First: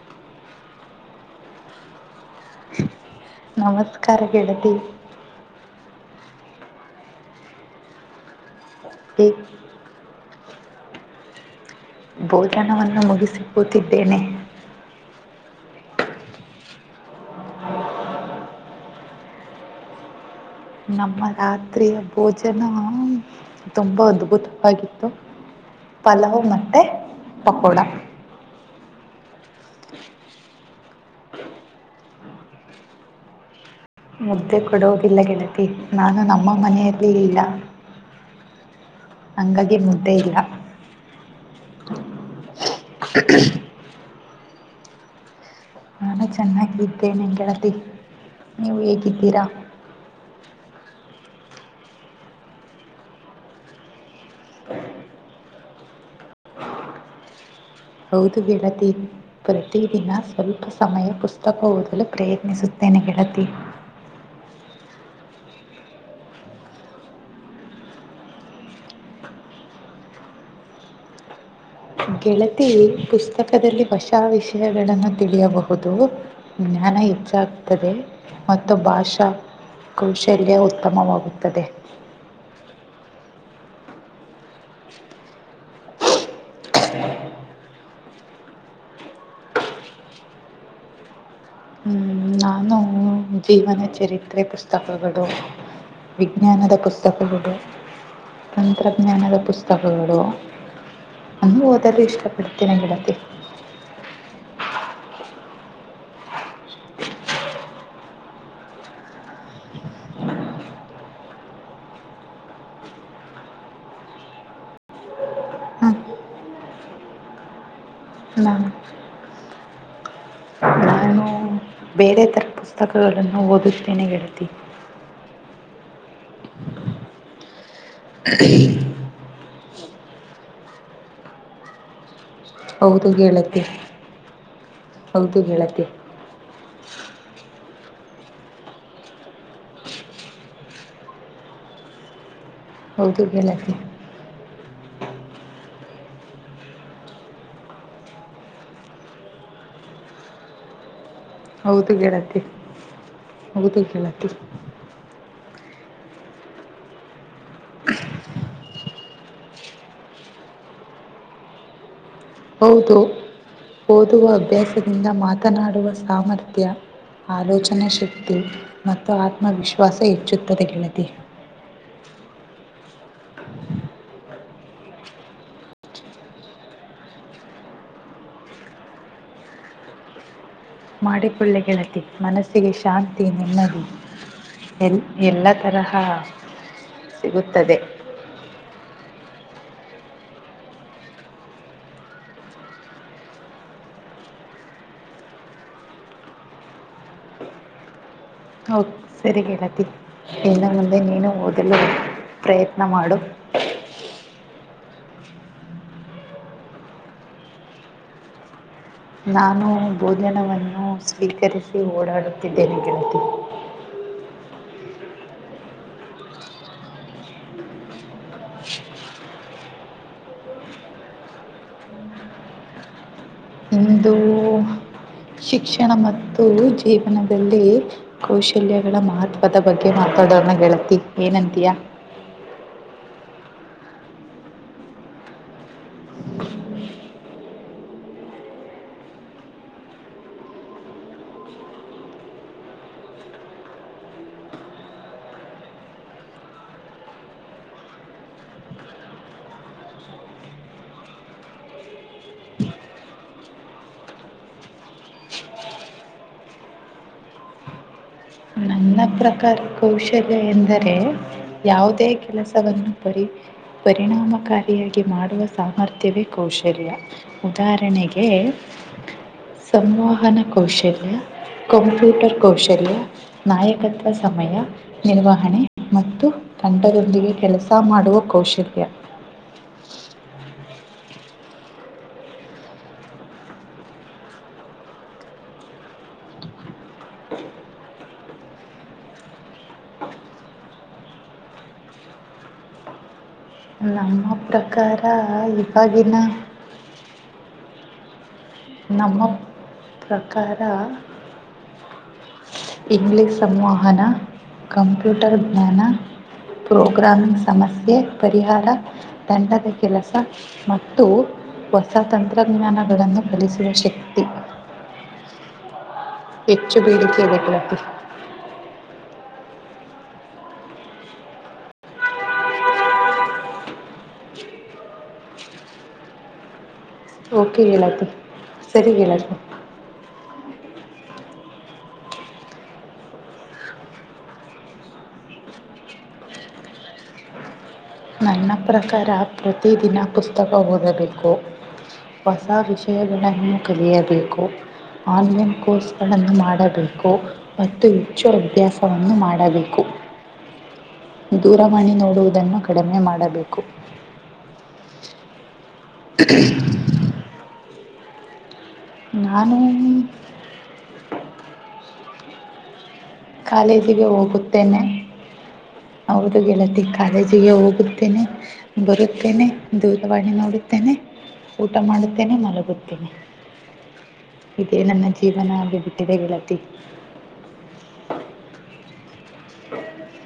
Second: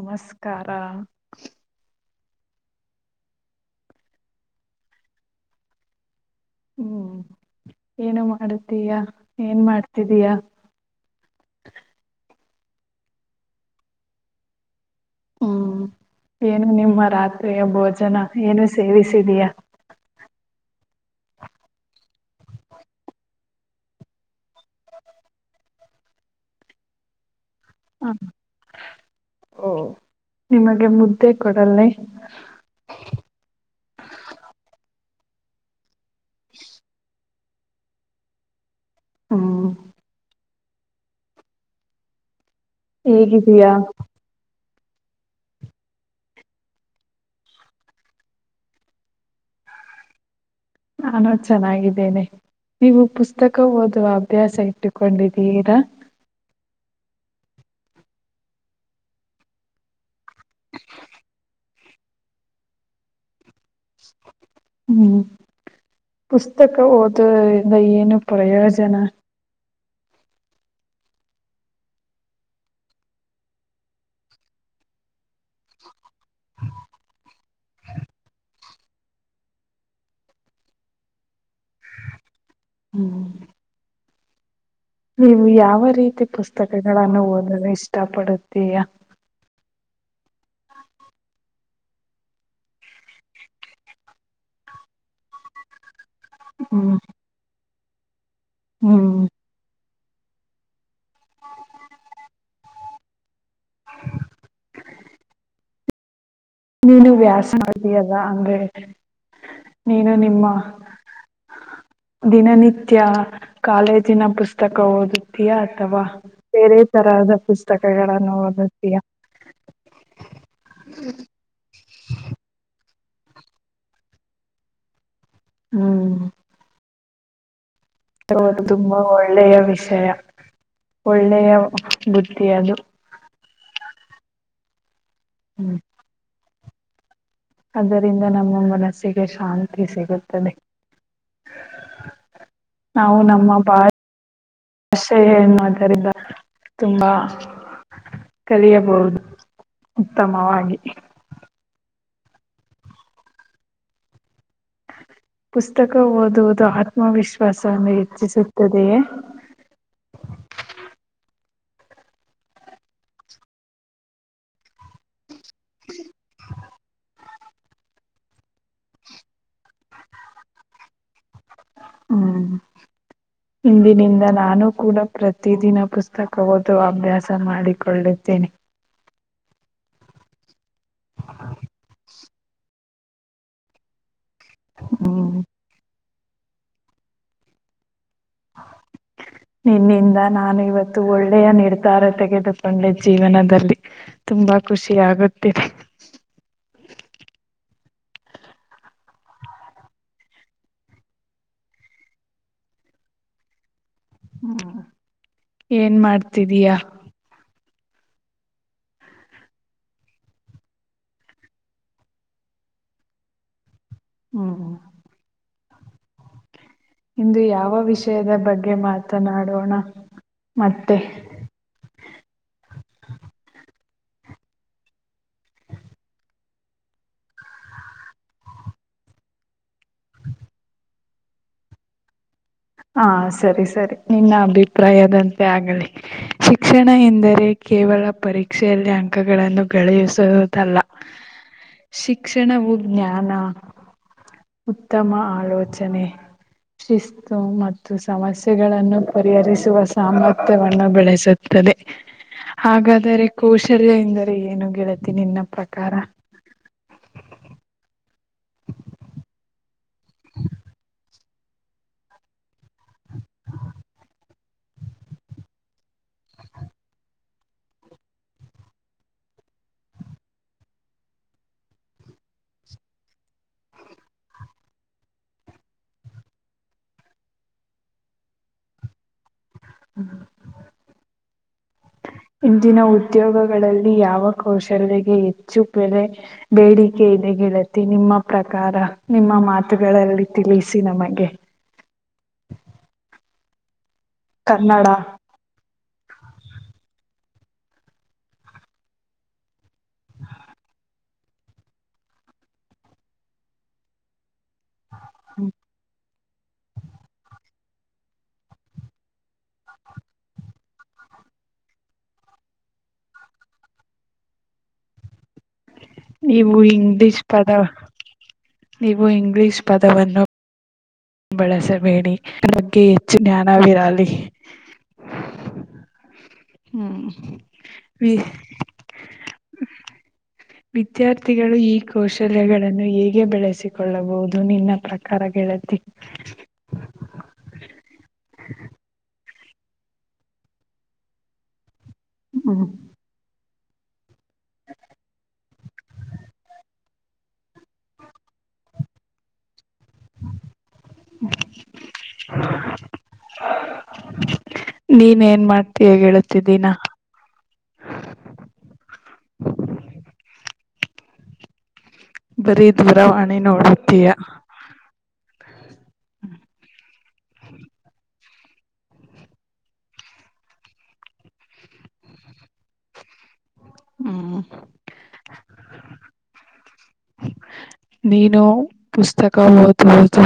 ನಮಸ್ಕಾರ. ನಮಸ್ಕಾರ ಗೆಳತಿ. ಹ್ಮ್ ಏನು ಮಾಡತೀಯ ಈಗ ಏನ್ ಮಾಡ್ತಿದೀಯ. ಭೋಜನವನ್ನು ಮುಗಿಸಿ ಕೂತಿದ್ದೇನೆ. ಹ್ಮ್ ಏನು ನಿಮ್ಮ ರಾತ್ರಿಯ ಭೋಜನ ಏನು ಸೇವಿಸಿದಯಾ. ನಮ್ಮ ರಾತ್ರಿಯ ಭೋಜನ ತುಂಬಾ ಅದ್ಭುತವಾಗಿತ್ತು. ಪಲವು ಮತ್ತೆ ಪಕೋಡ. ಹ, ಓ ನಿಮಗೆ ಮುದ್ದೆ ಕೊಡಲ್ಲೆ. ಮುದ್ದೆ ಕೊಡೊದಿಲ್ಲ ಗೆಳತಿ ನಾನು ನಮ್ಮ ಮನೆಯಲ್ಲಿ ಇಲ್ಲ. ಹ್ಮ್ ಹಂಗಾಗಿ ಮುದ್ದೆ ಇಲ್ಲ. ಹೇಗಿದಿಯಾ. ನಾನು ಚೆನ್ನಾಗಿದ್ದೆನೆ ಗೆಳತಿ ನೀವು ಹೇಗಿದ್ದೀರಾ. ನಾನು ಚೆನ್ನಾಗಿದ್ದೇನೆ. ನೀವು ಪುಸ್ತಕ ಓದುವ ಅಭ್ಯಾಸ ಇಟ್ಟುಕೊಂಡಿದ್ದೀರಾ. ಹೌದು ಗೆಳತಿ ಪ್ರತಿದಿನ ಸ್ವಲ್ಪ ಸಮಯ ಪುಸ್ತಕ ಓದಲು ಪ್ರಯತ್ನಿಸುತ್ತೇನೆ. ಎನ್ ಗೆಳತಿ. ಹ್ಮ್ ಪುಸ್ತಕ ಓದುವರಿಂದ ಏನು ಪ್ರಯೋಜನ. ಗೆಳತಿ ಪುಸ್ತಕದಲ್ಲಿ ವಶಾ ವಿಷಯಗಳನ್ನು ತಿಳಿಯಬಹುದು. ಜ್ಞಾನ ಹೆಚ್ಚಗು. ತ್ತದೆ ಮತ್ತು ಭಾಷಾ ಕೌಶಲ್ಯ ಉತ್ತಮವಾಗುತ್ತದೆ. ಹ್ಮ್. ನೀವು ಯಾವ ರೀತಿ ಪುಸ್ತಕಗಳನ್ನು ಓದಲು ಇಷ್ಟಪಡುತ್ತೀಯಾ. ಹ್ಮ್, ನಾನು ಜೀವನ ಚರಿತ್ರೆ ಪುಸ್ತಕಗಳು ವಿಜ್ಞಾನದ ಹ್ಮ್ ಪುಸ್ತಕಗಳು. ಹ್ಮ್ ತಂತ್ರಜ್ಞಾನದ ಪುಸ್ತಕಗಳು ಅಂದು ಓದಲು ಇಷ್ಟಪಡ್ತಾರೆ ತಿನಗಿಡುತ್ತ [unintelligible] ನೀನು ವ್ಯಾಸ ಮಾಡತ ಅದ ಅಂಗ ನೀನು ನಿಮ್ಮ ದಿನನಿತ್ಯ ಕಾಲೇಜಿನ ಪುಸ್ತಕ ಓದುತ್ತೀಯಾ ಹ ಅಥವಾ ಬೇರೆ ತರ ಪುಸ್ತಕಗಳನ್ನು ನಾನು ಓದುತ್ತಯಾ ನಾನು ಬೇರೆ ಥರ ಪುಸ್ತಕಗಳನ್ನು ಓದುತ್ತೇನೆ ಗೆಳತಿ ಹ್ಮ್ ತುಂಬಾ ಒಳ್ಳೆಯ ವಿಷಯ ಒಳ್ಳೆಯ ಬುದ್ಧಿ ಅದು ಹೌದು ಗೆಳತಿ ಹೌದು ಗೆಳತಿ ಆದದರಿಂದ ನಮ್ಮ ಮನಸ್ಸಿಗೆ ಶಾಂತಿ ಸಿಗುತ್ತದೆ ನಾವು ಹೌದು ನಮ್ಮ ಗೆಳತಿ ಭಾರ ಅಷೆ ಏನ್ ಮಾತರಿ ತುಂಬಾ ಕಲಿಯಬಹುದು ಉತ್ತಮವಾಗಿ ಹೌದು ಗೇಳತಿ ಹೌದು ಕೇಳತಿ ಪುಸ್ತಕ ಓದುವುದು ಆತ್ಮವಿಶ್ವಾಸವನ್ನು ಹೆಚ್ಚಿಸುತ್ತದೆಯೇ [unintelligible] ಹೌದು ಓದುವ ಅಭ್ಯಾಸದಿಂದ ಮಾತನಾಡುವ ಸಾಮರ್ಥ್ಯ ಆಲೋಚನಾ ಶಕ್ತಿ ಮತ್ತು ಆತ್ಮವಿಶ್ವಾಸ ಹೆಚ್ಚುತ್ತದೆ ಗೆಳತಿ ಹ್ಮ್ ಇಂದಿನಿಂದ ನಾನು ಕೂಡ ಪ್ರತಿದಿನ ಪುಸ್ತಕ ಓದುವ ಅಭ್ಯಾಸ ಮಾಡಿಕೊಳ್ಳಿದ್ದೇನೆ [unintelligible] ಮಾಡಿಕೊಳ್ಳೆ ಗೆಳತಿ ಮನಸ್ಸಿಗೆ ಶಾಂತಿ ನೆಮ್ಮದಿ ಎ ಹ್ಮ್ ಎಲ್ಲ ತರಹ ಸಿಗುತ್ತದೆ [unintelligible] ನಿನ್ನಿಂದ ನಾನು ಇವತ್ತು ಒಳ್ಳೆಯ ನಿರ್ಧಾರ ತೆಗೆದುಕೊಂಡೆ ಜೀವನದಲ್ಲಿ ತುಂಬಾ ಖುಷಿ ಆಗುತ್ತಿದೆ ಹ ಸರಿ ಲಾತಿ ಇನ್ನ ಮುಂದ ನೀನು ಓದಲ್ಲ ಪ್ರಯತ್ನ ಮಾಡು ಹ್ಮ ಏನ್ ಮಾಡ್ತಿದಯಾ ನಾನು ಭೋಜನವನ್ನು ಸ್ವೀಕರಿಸಿ ಓಡಾಡುತ್ತಿದ್ದೇನೆ ಗೆಳತಿ ಹ್ಮ ಇಂದು ಯಾವ ವಿಷಯದ ಬಗ್ಗೆ ಮಾತನಾಡೋಣ ಮತ್ತೆ ಇಂದು ಶಿಕ್ಷಣ ಮತ್ತು ಜೀವನದಲ್ಲಿ ಕೌಶಲ್ಯಗಳ ಮಹತ್ವದ ಬಗ್ಗೆ ಮಾತಾಡೋರನ್ನ ಗೆಳತಿ ಏನಂತಯಾ ಹಾ ಸರಿ ಸರಿ ನಿನ್ನ ಅಭಿಪ್ರಾಯದಂತೆ ಆಗಲಿ ಶಿಕ್ಷಣ ಎಂದರೆ ಕ ಕೇವಲ ಪರೀಕ್ಷೆಯಲ್ಲಿ ಅಂಕಗಳನ್ನು ಗಳಿಸುವುದಲ್ಲ ಶಿಕ್ಷಣವು ಜ್ಞಾನ ಉತ್ತಮ ಆಲೋಚನೆ ಸ ಮತ್ತು ಸಮಸ್ಯೆಗಳನ್ನು ಪರಿಹರಿಸುವ ಸಾಮರ್ಥ್ಯವನ್ನು ಬೆಳೆಸುತ್ತದೆ ಹಾಗಾದರೆ ಕೌಶಲ್ಯ ಎಂದರೆ ಏನು ಗೆಳತಿ ನಿನ್ನ ಪ್ರಕಾರ [inaudible] ನನ್ನ ಪ್ರಕಾರ ಕೌಶಲ್ಯ ಎಂದರೆ ಯಾವುದೇ ಕೆಲಸ ಸ ಪ ಪರಿಣಾಮಕಾರ ಮಾಡುವ ಸಾಮರ್ಥ್ಯವೇ ಕೌಶಲ್ಯ ಉದಾಹರಣೆಗೆ ಸಂವಹನ ಕೌಶಲ್ಯ ಕಂಪ್ಯೂಟರ್ ಕೌಶಲ್ಯ ನಾಯಕ ತತ್ವ ಸಮಯ ನಿರ್ವಹಣೆ ಮತ್ತು ತಂಡದೊಂದಿಗೆ ಕೆಲಸ ಮಾಡುವ ಕೌಶಲ್ಯ ಹ್ಮ ಇಂದಿನ ಉದ್ಯೋಗಗಳಲ್ಲಿ ಯಾವ ಕೌಶಲ್ಯಗೆ ಹೆಚ್ಚು ಬೆಲೆ ಬೇಡಿಕೆ. ಹದೆ ಗೆಳತಿ ನಿಮ್ಮ ಪ್ರಕಾರ ನಿಮ್ಮ ಮಾತುಗಳಲ್ಲಿ ತಿಳಿಸಿ ನಮಗೆ. ಆ ಕನ್ನಡ ಪ್ರಕಾರ ಇವಾಗಿನ. ನಮ್ಮ ಪ್ರಕಾರ. ಇಂಗ್ಲಿಷ್ ಸಂವಹನ ಕಂಪ್ಯೂಟರ್ ಜ್ಞಾನ. ಪ್ರೋಗ್ರಾಮಿಂಗ್ ಸಮಸ್ಯೆ ಪರಿಹಾರ ದಂಡದ ಕೆಲಸ ಮತ್ತು. ಹೊಸ ತಂತ್ರಜ್ಞಾನಗಳನ್ನು ಫಲಿಸುವ ಶಕ್ತಿ. [inaudible] ನೀವು ಹೆಚ್ಚು ಇಂಗ್ಲಿಷ್ ಬೇಡಿಕೆ ಇದೆ ಪದ ಗೆಳತಿ ನೀವು ಇಂಗ್ಲಿಷ್ ಪದವನ್ನು ಬಳಸಬೇಡಿ ನನ್ನ ಬಗ್ಗೆ ಹೆಚ್ಚು ಜ್ಞಾನವಿರಲಿ. [inaudible] ಹ್ಮ್ ಓಕೆ ಗೆಳತಿ ವಿ ಸರಿ ಗೆಳತಿ ವಿದ್ಯಾರ್ಥಿಗಳು ಈ ಕೌಶಲ್ಯಗಳನ್ನು ಹೇಗೆ ಬೆಳೆಸಿಕೊಳ್ಳಬಹುದು ನಿನ್ನ ಪ್ರಕಾರ. ಗೆಳತಿ ನನ್ನ ಪ್ರಕಾರ ಪ್ರತಿದಿನ ಪುಸ್ತಕ ಓದಬೇಕು ಹೊಸ ಹ್ಮ್ ವಿಷಯಗಳನ್ನ ಇನ್ನೂ ಕಲಿಯಬೇಕು ಆನ್ಲೈನ್ ಕೋರ್ಸ್ಗಳನ್ನು ಮಾಡಬೇಕು ಮತ್ತು ಹೆಚ್ಚು ಅಭ್ಯಾಸವನ್ನು ಮಾಡಬೇಕು ಹ್ಮ [inaudible] ದೂರವಾಣಿ ನೋಡುವುದನ್ನು ಕಡಿಮೆ ಮಾಡಬೇಕು ನೀನ್ ಏನ್ ಮಾಡ್ತೀಯ ಹೇಳತಿದ್ದೀನ ನಾನು ಬರೀ ದೂರವಾಣಿ ನೋಡತೀಯ ಕಾಲೇಜಿಗೆ ಅವ್ರ್ದ ಗೆಳತಿ ಕಾಲೇಜಿಗೆ ಹೋಗುತ್ತೇನೆ ಬರುತ್ತೇನೆ ದೂರವಾಣಿ ನೋಡುತ್ತೇನೆ ಊಟ ಮಾಡುತ್ತೇನೆ ಮಲಗುತ್ತೇನೆ ಹ್ಮ್ ಇದೇ ನನ್ನ ಜೀವನ ಹಾಗೆ ಬಿಟ್ಟಿದೆ ಗೆಳತಿ ನೀನು ಪುಸ್ತಕ ಓದು ಓದು.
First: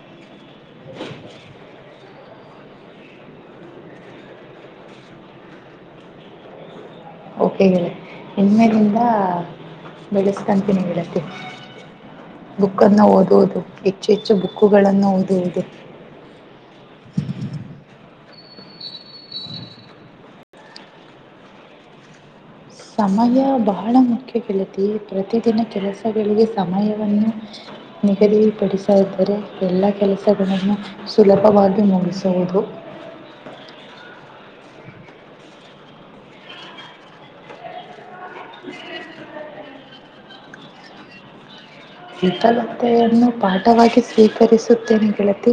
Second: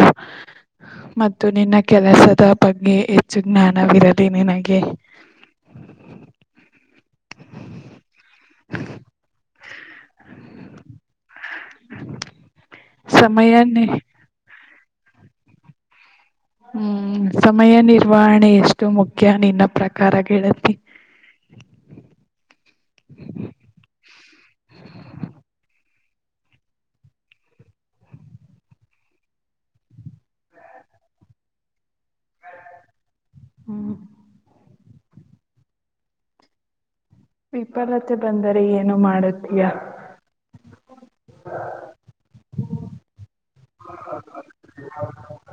ಮತ್ತು ನಿನ್ನ ಕೆಲಸದ ಬಗ್ಗೆ ಹೆಚ್ಚು ಜ್ಞಾನವಿರಲಿ ನಿನಗೆ. [unintelligible] ಓಕೆ ಗೆಳತಿ ಇನ್ಮೇಲಿಂದ ಬೆಳೆಸ್ಕಂತೀನಿ ಗೆಳತಿ. ಬುಕ್ಕನ್ನು ಸಮಯ ಓದುವುದು ಹೆಚ್ಚು ಹೆಚ್ಚು ಬುಕ್ಕುಗಳನ್ನು ಓದುವುದು. ಹ್ಮ್ ಸಮಯ ನಿರ್ವಹಣೆ. ಎಷ್ಟು ಮುಖ್ಯ ನಿನ್ನ ಪ್ರಕಾರ ಗೆಳತಿ. ಸಮಯ ಬಹಳ ಮುಖ್ಯ ಗೆಳತಿ ಪ್ರತಿದಿನ ಕೆಲಸ. ಗಳಿಗೆ ಸಮಯವನ್ನು ನಿಗದಿಪಡಿಸಿದರೆ ಎಲ್ಲ ಕೆಲಸಗಳನ್ನು. ಸುಲಭವಾಗಿ ಮುಗಿಸುವುದು. ಹ್ಮ್ ವಿಫಲತೆ ಬಂದರೆ ಏನು ಮಾಡತೀಯಾ. ವಿಫಲತೆಯನ್ನು ಪಾಠವಾಗಿ ಸ್ವೀಕರಿಸುತ್ತೇನೆ ಗೆಳತಿ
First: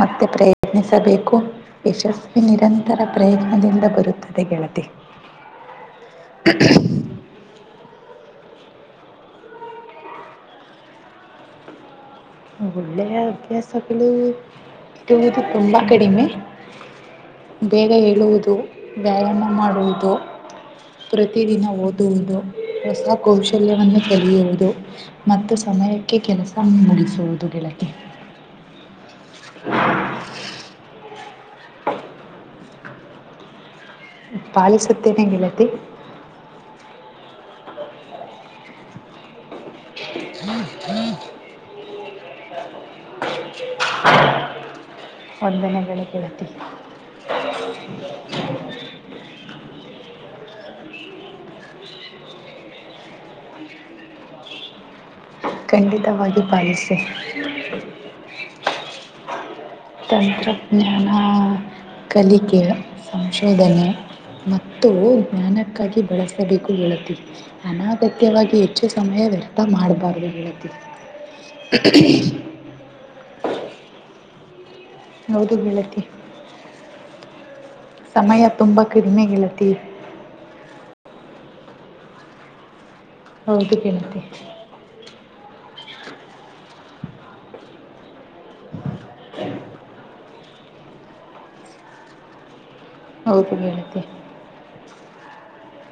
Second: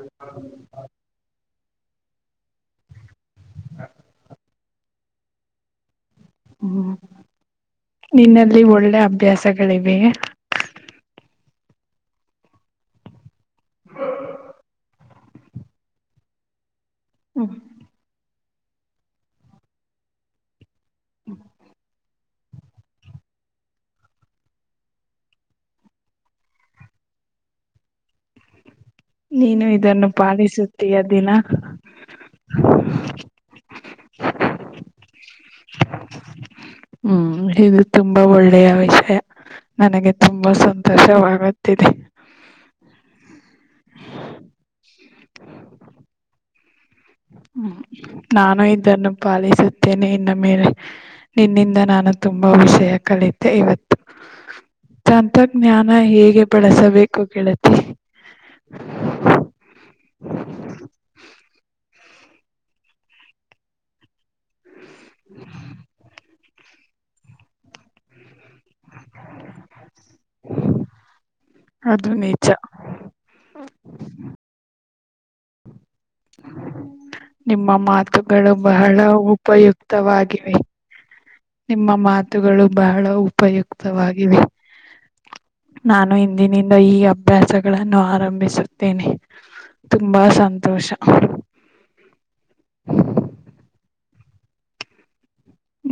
ಮತ್ತೆ ಪ್ರಯತ್ನಿಸಿ. ಬೇಕು ಯಶಸ್ವಿ ನಿರಂತರ ಪ್ರಯತ್ನದಿಂದ ಬರುತ್ತದೆ ಗೆಳತಿ. ಹ್ಮ್ ನಿನ್ನಲ್ಲಿ ಒಳ್ಳೆ ಅಭ್ಯಾಸಗಳಿವೆ. ಒಳ್ಳೆಯ ಅಭ್ಯಾಸಗಳು ಇವುದು ತುಂಬಾ ಕಡಿಮೆ. ಹ್ಮ್ ಬೇಗ ಹೇಳುವುದು ವ್ಯಾಯಾಮ ಮಾಡುವುದು ಪ್ರತಿದಿನ ಓದ. ಹೊಸ ಕೌಶಲ್ಯವನ್ನು ಕಲಿಯುವುದು ಮತ್ತು ಸಮಯಕ್ಕೆ ಕೆಲಸವನ್ನು ಮು ಮುಗಿಸುವುದು ಗೆಳತಿ. ನೀನು ಇದನ್ನು ಪಾಲಿಸುತ್ತೀಯ ದಿನ. ಪಾಲಿಸುತ್ತೇನೆ ಗೆಳತಿ ಹ್ಮ್ ಇದು ತುಂಬಾ ಒಳ್ಳೆಯ ವಿಷಯ. ನನಗೆ ತುಂಬಾ ಸಂತೋಷವಾಗುತ್ತಿದೆ. ವಂದನೆಗಳು ಗೆಳತಿ. ಹ್ಮ್ ನಾನು ಇದನ್ನು ಪಾಲಿಸುತ್ತೇನೆ ಇನ್ನು. ಮೇಲೆ ನಿನ್ನಿಂದ ನಾನು ತುಂಬಾ ವಿಷಯ ಕಲಿತೆ ಇವತ್ತು ತಂತಜ್ಞಾನ ಖಂಡಿತವಾಗಿ ಹೇಗೆ ಪಾಲಿಸಿ ಬಳಸಬೇಕು ಕೇಳತಿ ತಂತ್ರಜ್ಞಾನ ಕಲಿಕೆ ಸಂಶೋಧನೆ ಮತ್ತು ಜ್ಞಾನಕ್ಕಾಗಿ ಬಳಸಬೇಕು ಹೇಳತೀವಿ ಅನಗತ್ಯವಾಗಿ ಹೆಚ್ಚು ಸಮಯ ವ್ಯರ್ಥ ಮಾಡಬಾರ್ದು ಹೇಳತಿ ಹ ಹೌದು ಬೆಳತಿ ನಿಮ್ಮ ಸಮಯ ಮಾತುಗಳು ತುಂಬಾ ಬಹಳ ಕಡಿಮೆ ಗೆಳತಿ ಉಪಯುಕ್ತವಾಗಿವೆ ನಿಮ್ಮ ಮಾತುಗಳು ಬಹಳ ಹೌದು ಗೆಳತಿ ಉಪಯುಕ್ತವಾಗಿವೆ ನಾನು ಇಂದಿನಿಂದ ಈ ಅಭ್ಯಾಸ ಗಳನ್ನು ಆರಂಭಿಸುತ್ತೇನೆ ತುಂಬಾ ಸಂತೋಷ ಹ ಹೌದು ಹೇಳಿದ್ದೆ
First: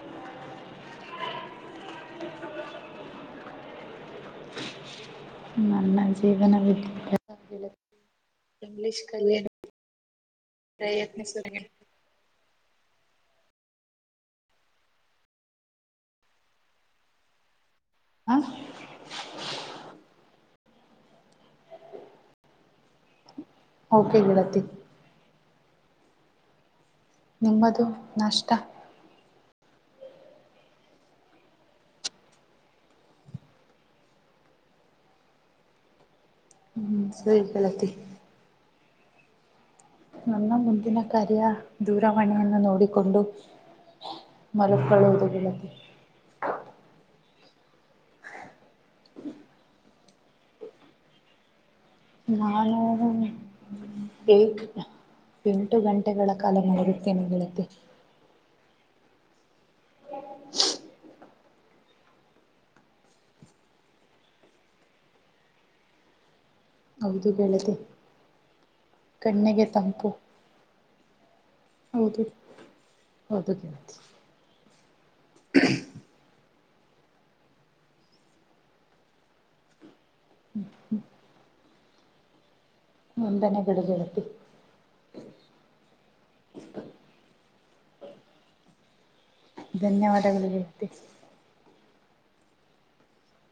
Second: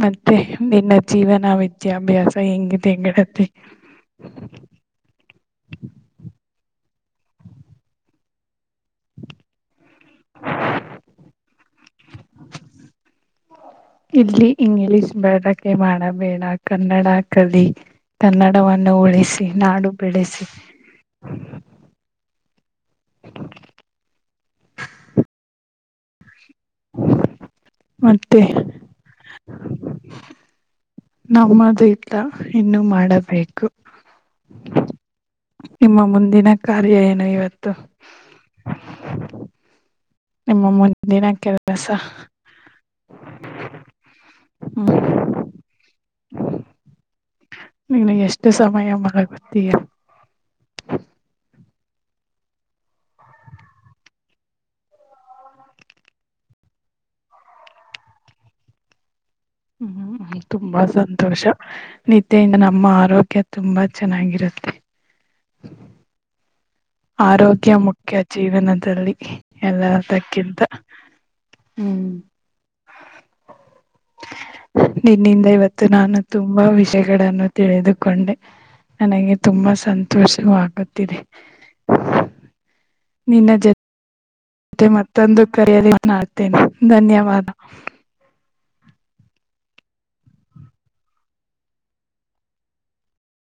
ಮತ್ತೆ ನಿನ್ನ ಜೀವನ ವಿದ್ಯಾಭ್ಯಾಸ ಹೆಂಗಿದೆ ಹೆಂಗಡತಿ ನನ್ನ ಜೀವನ ವಿಿದ್ಯಾಭ್ಯಾಸ ಇಂಗ್ಲಿೀಷ್ ಕಲ್ಯಾಣ ಪ್ರಯತ್ನ ಸ ಇಲ್ಲಿ ಇಂಗ್ಲಿಷ್ ಬಳಕೆ ಮಾಡಬೇಡ ಕನ್ನಡ ಕಲಿ ಹಾ ಕನ್ನಡವನ್ನು ಉಳಿಸಿ ನಾಡು ಬೆಳೆಸಿ ಓಕೆಂಗ ತಿ ನಿಮ್ಮದು ಮತ್ತೆ ನಷ್ಟ [unintelligible] ನಮ್ಮದು ಇಲ್ಲ ಇನ್ನುೂ ಮಾಡಬೇಕು ನಿಮ್ಮ ಮುಂದಿನ ಕಾರ್ಯ ಹ್ಮ್ ಏನು ಸರಿ ಇವತ್ತು ಗೆಳತಿ ನನ್ನ ನಿಮ್ಮ ಮುಂದಿನ ಕರ್ಯ ಕೆಲಸ ದೂರವಾಣಿಯನ್ನು ನೋಡಿಕೊಂಡು ಮಲ ಹ್ಮ್ ಕಳವದು ಬಲ್ಲತ್ತ ನಿ ಎಷ್ಟು ಸಮಯ ಮಾಗತ್ತೀಯ ನಾನು ಎಂಟು ಗಂಟೆಗಳ ಕಾಲ ನಗುತ್ತೇನೆ ಹೇಳತ್ತೆ ಹ್ಮ್್ಮ ತುಂಬಾ ಸಂತೋಷ ನಿದ್ದೆಯಿಂದ ನಮ್ಮ ಆರೋಗ್ಯ ತುಂಬಾ ಚೆನ್ನಾಗಿರುತ್ತೆ ಹೌದು ಆರೋಗ್ಯ ಗೆಳತಿ ಮುಖ್ಯ ಜೀವನದಲ್ಲಿ ಕಣ್ಣಿಗೆ ತಂಪು ಎಲ್ಲದಕ್ಕಿಂತ ಹ್ಮ್ ಹೌದು ಹೌದು ಗೆಳತಿ ನಿನ್ನಿಂದ ಇವತ್ತು ನಾನು ತುಂಬಾ ವಿಷ ವಿಷಯಗಳನ್ನು ತಿಳಿದುಕೊಂಡೆ ನನಗೆ ತುಂಬಾ ಸಂತೋಷವೂ ಆಗುತ್ತಿದೆ ಒಂದನೇ ಗಡೆಗೆಳತಿ ಮತ್ತೆ ಮತ್ತೊಂದು ಕರೆಯದಡ್ತೇನೆ ಧನ್ಯವಾದ ಧನ್ಯವಾದಗಳು ವ್ಯಕ್ತಿ